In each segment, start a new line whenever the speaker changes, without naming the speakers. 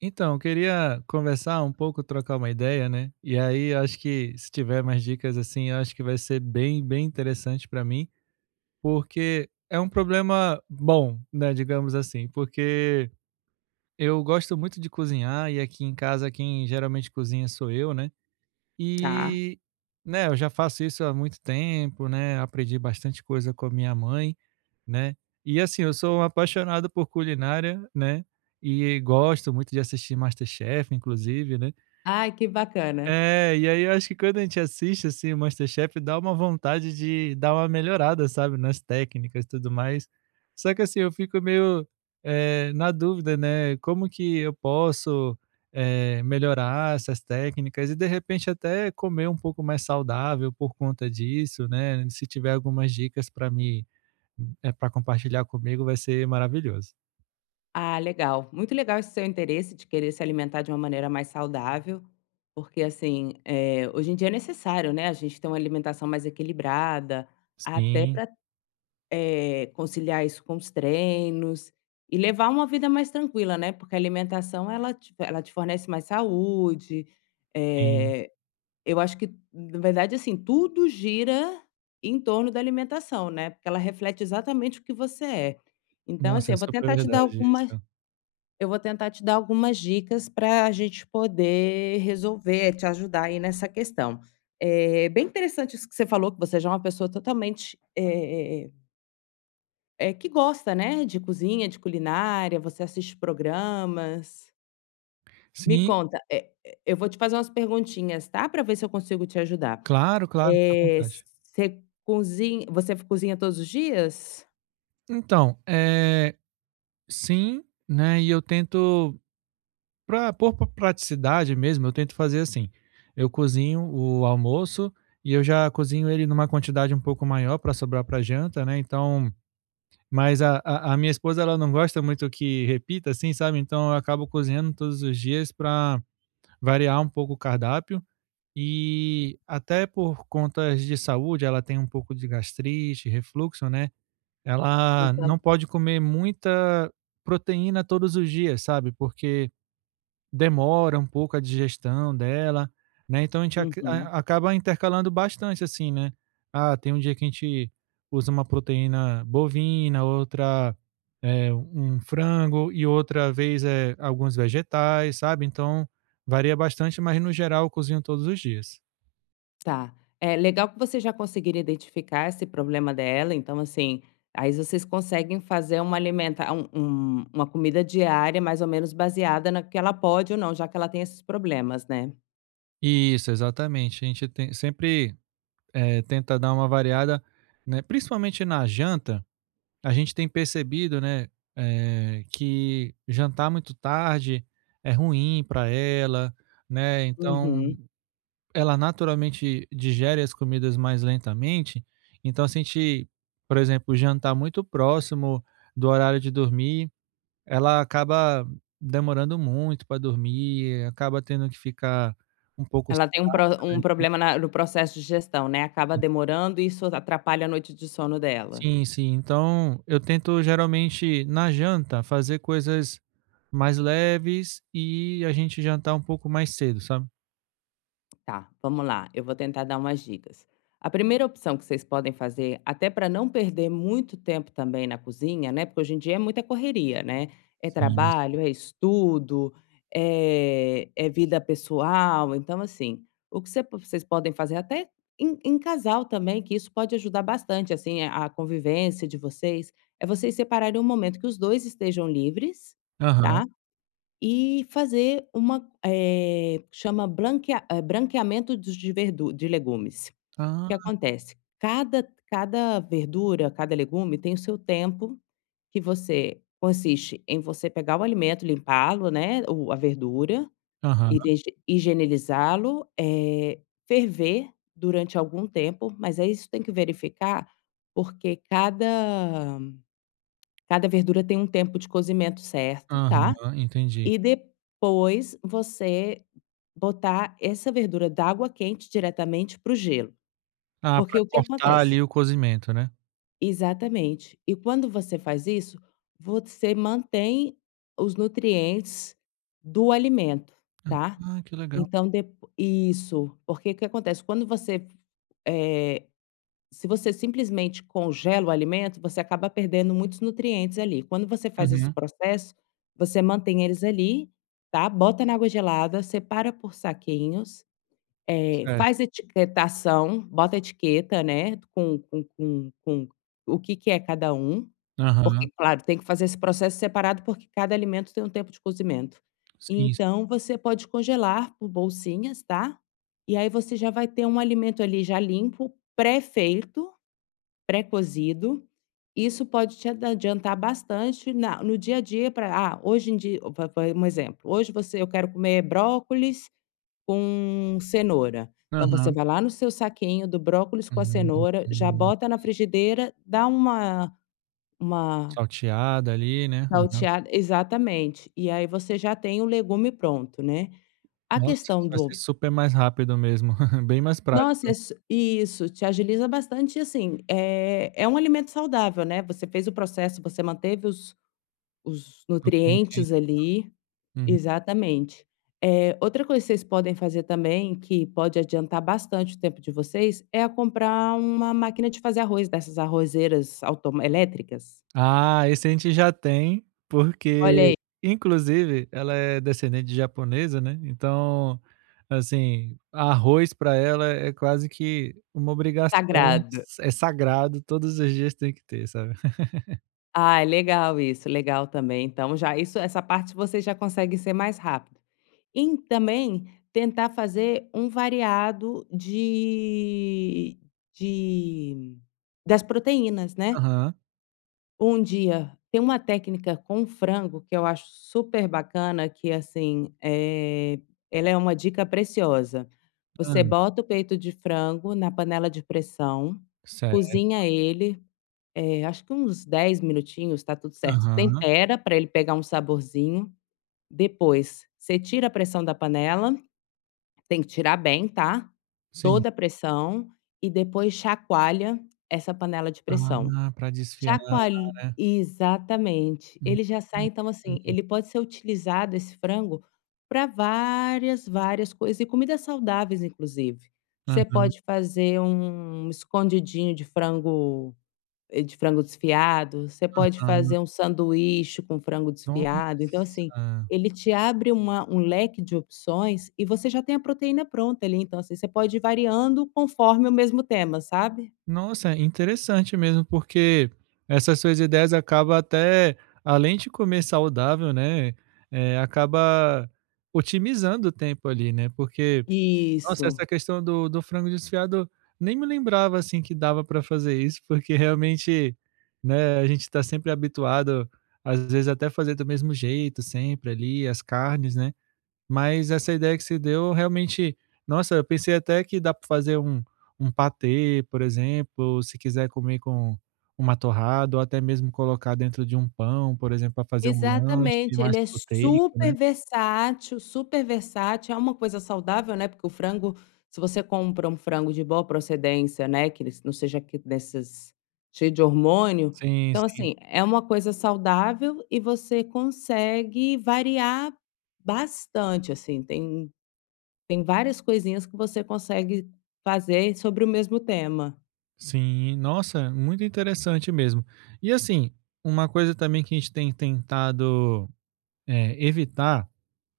Então, eu queria conversar um pouco, trocar uma ideia, né? E aí, eu acho que se tiver mais dicas assim, eu acho que vai ser bem interessante para mim, porque é um problema bom, né? Digamos assim, porque eu gosto muito de cozinhar e aqui em casa quem geralmente cozinha sou eu, né?
Tá.
E, né, eu já faço isso há muito tempo, né, aprendi bastante coisa com a minha mãe, né. E assim, eu sou um apaixonado por culinária, né, e gosto muito de assistir MasterChef, inclusive, né.
Ai, que bacana.
É, e aí eu acho que quando a gente assiste, assim, o MasterChef dá uma vontade de dar uma melhorada, sabe, nas técnicas e tudo mais. Só que assim, eu fico meio na dúvida, né, como que eu posso, melhorar essas técnicas e de repente até comer um pouco mais saudável por conta disso, né, se tiver algumas dicas para compartilhar comigo vai ser maravilhoso.
Ah, legal. Muito legal esse seu interesse de querer se alimentar de uma maneira mais saudável, porque, assim, hoje em dia é necessário, né, a gente ter uma alimentação mais equilibrada, até
Sim,
para conciliar isso com os treinos e levar uma vida mais tranquila, né, porque a alimentação ela te fornece mais saúde.
sim.
eh Eu acho que, na verdade, assim, tudo gira em torno da alimentação, né, porque ela reflete exatamente o que você é. Então, assim,
Nossa, é super verdade isso.
eu vou tentar te dar algumas dicas para a gente poder resolver, te ajudar aí nessa questão. É bem interessante isso que você falou, que você já é uma pessoa totalmente, que gosta, né, de cozinha, de culinária, você assiste programas. Me
Sim,
conta, eu vou te fazer umas perguntinhas, tá, para ver se eu consigo te ajudar.
claro, claro, à vontade.
Você cozinha todos os dias?
Então, sim, né, e eu tento pra por pra praticidade mesmo, eu tento fazer assim, eu cozinho o almoço e eu já cozinho ele numa quantidade um pouco maior para sobrar para janta, né, então mas a minha esposa, ela não gosta muito que repita, assim, sabe, então eu acabo cozinhando todos os dias para variar um pouco o cardápio e até por contas de saúde, ela tem um pouco de gastrite, refluxo, né, ela
Então
não pode comer muita proteína todos os dias, sabe, porque demora um pouco a digestão dela, né, então a gente ac
uhum,
a acaba intercalando bastante, assim, né. Ah, tem um dia que a gente usa uma proteína bovina, outra, um frango e outra vez, é alguns vegetais, sabe, então varia bastante, mas no geral eu cozinho todos os dias.
tá. É legal que vocês já conseguiram identificar esse problema dela, então, assim, aí vocês conseguem fazer uma alimenta um um uma comida diária mais ou menos baseada na que ela pode ou não, já que ela tem esses problemas, né.
Isso, exatamente. A gente tem sempre tenta dar uma variada, né, principalmente na janta, a gente tem percebido, né, que jantar muito tarde é ruim para ela, né, então
Uhum.
ela naturalmente digere as comidas mais lentamente, então se a gente, por exemplo, jantar muito próximo do horário de dormir, ela acaba demorando muito para dormir, acaba tendo que ficar um pouco
Ela
sem.
tem um pro um problema na no processo de digestão, né, acaba demorando e isso atrapalha a noite de sono dela.
Sim, sim. Então, eu tento geralmente na janta fazer coisas mais leves e a gente jantar um pouco mais cedo, sabe?
Tá, vamos lá. Eu vou tentar dar umas dicas. A primeira opção que vocês podem fazer, até para não perder muito tempo também na cozinha, né? Porque hoje em dia é muita correria, né? É
Sim, sim.
trabalho, é estudo, é vida pessoal. Então, assim, o que vocês podem fazer até em casal também, que isso pode ajudar bastante, assim, a convivência de vocês, é vocês separarem um momento que os dois estejam livres,
Aham.
tá? E fazer uma, branqueamento dos de verdu de legumes. O
Ah,
que acontece? Cada verdura, cada legume tem o seu tempo, que você consiste em você pegar o alimento, limpá-lo, né, o a verdura,
aham,
hige higienizá-lo, ferver durante algum tempo, mas aí isso tem que verificar, porque cada verdura tem um tempo de cozimento certo,
aham,
tá?
entendi.
E depois você botar essa verdura d'água quente diretamente para o gelo,
Ah,
porque
para
o que
cortar
acontece
ali o cozimento, né?
exatamente. E quando você faz isso, você mantém os nutrientes do alimento, tá.
Ah, que legal.
Então depo isso, porque o que acontece, quando você, eh se você simplesmente congela o alimento, você acaba perdendo muitos nutrientes ali. Quando você faz esse
Uhum,
processo, você mantém eles ali, tá? Bota na água gelada, separa por saquinhos,
certo.
faz etiquetação, bota etiqueta, né, com o que que é cada um,
Aham,
porque, claro, tem que fazer esse processo separado, porque cada alimento tem um tempo de cozimento.
sim, sim.
Então você pode congelar por bolsinhas, tá? E aí você já vai ter um alimento ali já limpo, pré-feito pré-cozido, isso pode te adiantar bastante na no dia a dia para ah, hoje em dia va vai um exemplo, hoje você eu quero comer brócolis com cenoura. Então você
Aham.
vai lá no seu saquinho do brócolis com a cenoura, já
Hum,
bota na frigideira, dá uma
salteada ali, né? Aham.
salteada exatamente, e aí você já tem o legume pronto, né. A
Nossa, isso
questão
vai ser
do
super mais rápido mesmo, bem mais
nossa,
prático,
isso, te agiliza bastante e assim, é um alimento saudável, né, você fez o processo, você manteve os
nutriente.
nutrientes ali,
Uhum.
exatamente. Outra coisa que vocês podem fazer também, que pode adiantar bastante o tempo de vocês, é a comprar uma máquina de fazer arroz, dessas arrozeiras automa elétricas.
Ah, esse a gente já tem, porque
Olha aí,
inclusive ela é descendente de japonesa, né, então, assim, arroz para ela é quase que uma obrigação,
sagrado.
é sagrado, todos os dias tem que ter, sabe.
Ah, é legal isso, legal também. Então já isso essa parte você já consegue ser mais rápido. E também tentar fazer um variado de das proteínas, né.
Aham.
Um dia tem uma técnica com frango que eu acho super bacana que, assim, ela é uma dica preciosa.
Hã.
Você bota o peito de frango na panela de pressão,
Certo.
cozinha ele, acho que uns 10 minutinhos, tá tudo certo.
Aham.
Tempera para ele pegar um saborzinho, depois você tira a pressão da panela, tem que tirar bem, tá,
Sim.
toda a pressão, e depois chacoalha essa panela de pressão.
Ah, para desfiar,
Chacoalh
né.
exatamente.
Hum,
Ele já sai
hum,
então, assim,
uhum.
ele pode ser utilizado esse frango para várias, várias coisas e comidas saudáveis inclusive. Você
Aham,
pode fazer um escondidinho de frango, de frango desfiado, você pode
aham.
fazer um sanduíche com frango desfiado, então assim,
Nossa.
ele te abre uma um leque de opções e você já tem a proteína pronta ali, então assim, você pode ir variando conforme o mesmo tema, sabe?
Nossa, é interessante mesmo, porque essas suas ideias acabam até além de comer saudável, né, acaba otimizando o tempo ali, né, porque, nossa, essa
Isso.
questão do frango desfiado, nem me lembrava, assim, que dava para fazer isso, porque realmente, né, a gente está sempre habituado, às vezes, até fazer do mesmo jeito sempre ali, as carnes, né, mas essa ideia que se deu realmente nossa, eu pensei até que dá para fazer um patê, por exemplo, se quiser comer com uma torrada ou até mesmo colocar dentro de um pão, por exemplo, para fazer um lanche
Exatamente, ele
mais
é
proteico, né.
super versátil, é uma coisa saudável, né, porque o frango, se você compra um frango de boa procedência, né, que ele não seja que desses cheio de hormônio,
Sim,
então
sim.
assim, é uma coisa saudável e você consegue variar bastante, assim, tem várias coisinhas que você consegue fazer sobre o mesmo tema.
Sim, nossa, muito interessante mesmo. E assim, uma coisa também que a gente tem tentado, evitar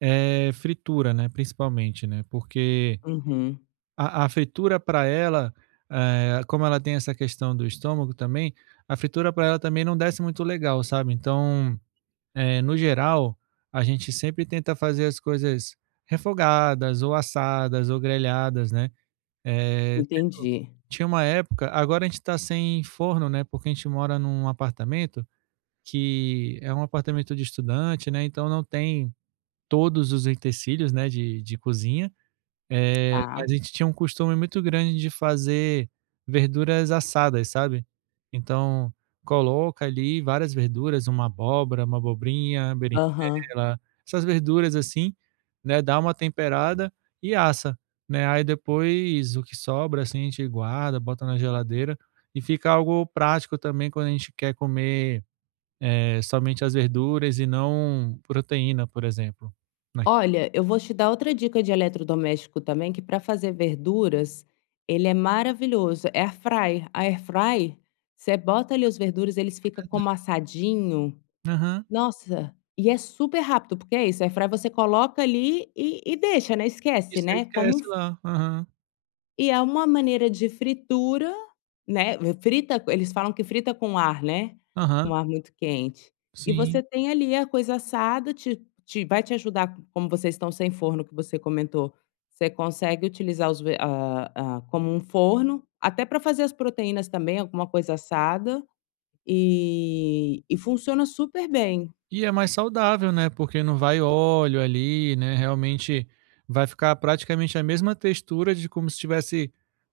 é fritura, né, principalmente, né, porque
Uhum,
a fritura para ela, como ela tem essa questão do estômago também, a fritura para ela também não desce muito legal, sabe. Então, no geral, a gente sempre tenta fazer as coisas refogadas ou assadas ou grelhadas, né. Eh,
entendi.
tinha uma época agora a gente está sem forno, né, porque a gente mora num apartamento que é um apartamento de estudante, né, então não tem todos os utensílios, né, de cozinha.
Tá.
Mas a gente tinha um costume muito grande de fazer verduras assadas, sabe. Então, coloca ali várias verduras, uma abóbora, uma abobrinha,
Aham.
berinjela, essas verduras assim, né, dá uma temperada e assa, né. Aí depois o que sobra, assim, a gente guarda, bota na geladeira e fica algo prático também quando a gente quer comer, somente as verduras e não proteína, por exemplo, né.
Olha, eu vou te dar outra dica de eletrodoméstico também, que para fazer verduras, ele é maravilhoso. Air fry. A air fry, você bota ali os verduras, eles ficam
Verdade.
como assadinho.
Aham.
Nossa, e é super rápido, porque é isso, air fry você coloca ali e deixa, né?
E
Esquece,
você
né? Como um
esquece lá. Aham.
e é uma maneira de fritura, né, frita eles falam que frita com ar, né, com
Aham,
ar muito quente. E
sim.
você tem ali a coisa assada, te vai te ajudar, como vocês estão sem forno que você comentou, você consegue utilizar os ve a como um forno, até para fazer as proteínas também, alguma coisa assada, e funciona super bem.
E é mais saudável, né, porque não vai óleo ali, né, realmente vai ficar praticamente a mesma textura de como se estivesse,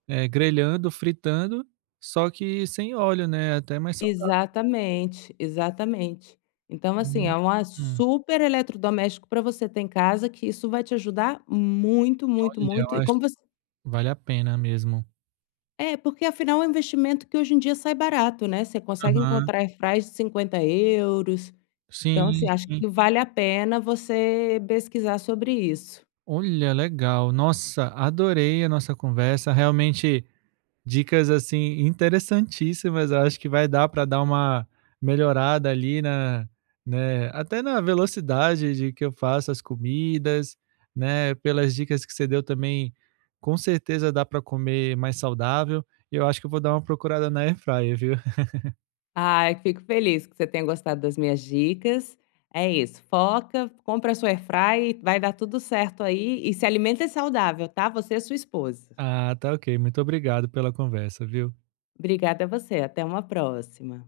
grelhando, fritando, só que sem óleo, né, é até mais saudável.
Exatamente, exatamente. Então, assim,
Hum,
é um
hum.
super eletrodoméstico para você ter em casa, que isso vai te ajudar muito, muito,
Olha, eu
muito. E
acho
como
que
você
vale a pena mesmo.
é, porque afinal é um investimento que hoje em dia sai barato, né, você consegue
Aham.
encontrar airfryer de 50 euros. Então,
Sim,
assim, acho
sim.
que vale a pena você pesquisar sobre isso.
Olha, legal. Nossa, adorei a nossa conversa, realmente dicas assim interessantíssimas. Eu acho que vai dar para dar uma melhorada ali na, né, até na velocidade de que eu faço as comidas, né? Pelas dicas que você deu também, com certeza dá para comer mais saudável. E eu acho que eu vou dar uma procurada na Airfryer, viu?
Ai, fico feliz que você tenha gostado das minhas dicas. É isso, foca, compra sua airfryer, vai dar tudo certo aí e se alimenta saudável, tá, você e sua esposa.
Ah, tá ok. Muito obrigado pela conversa, viu?
Obrigada a você, até uma próxima.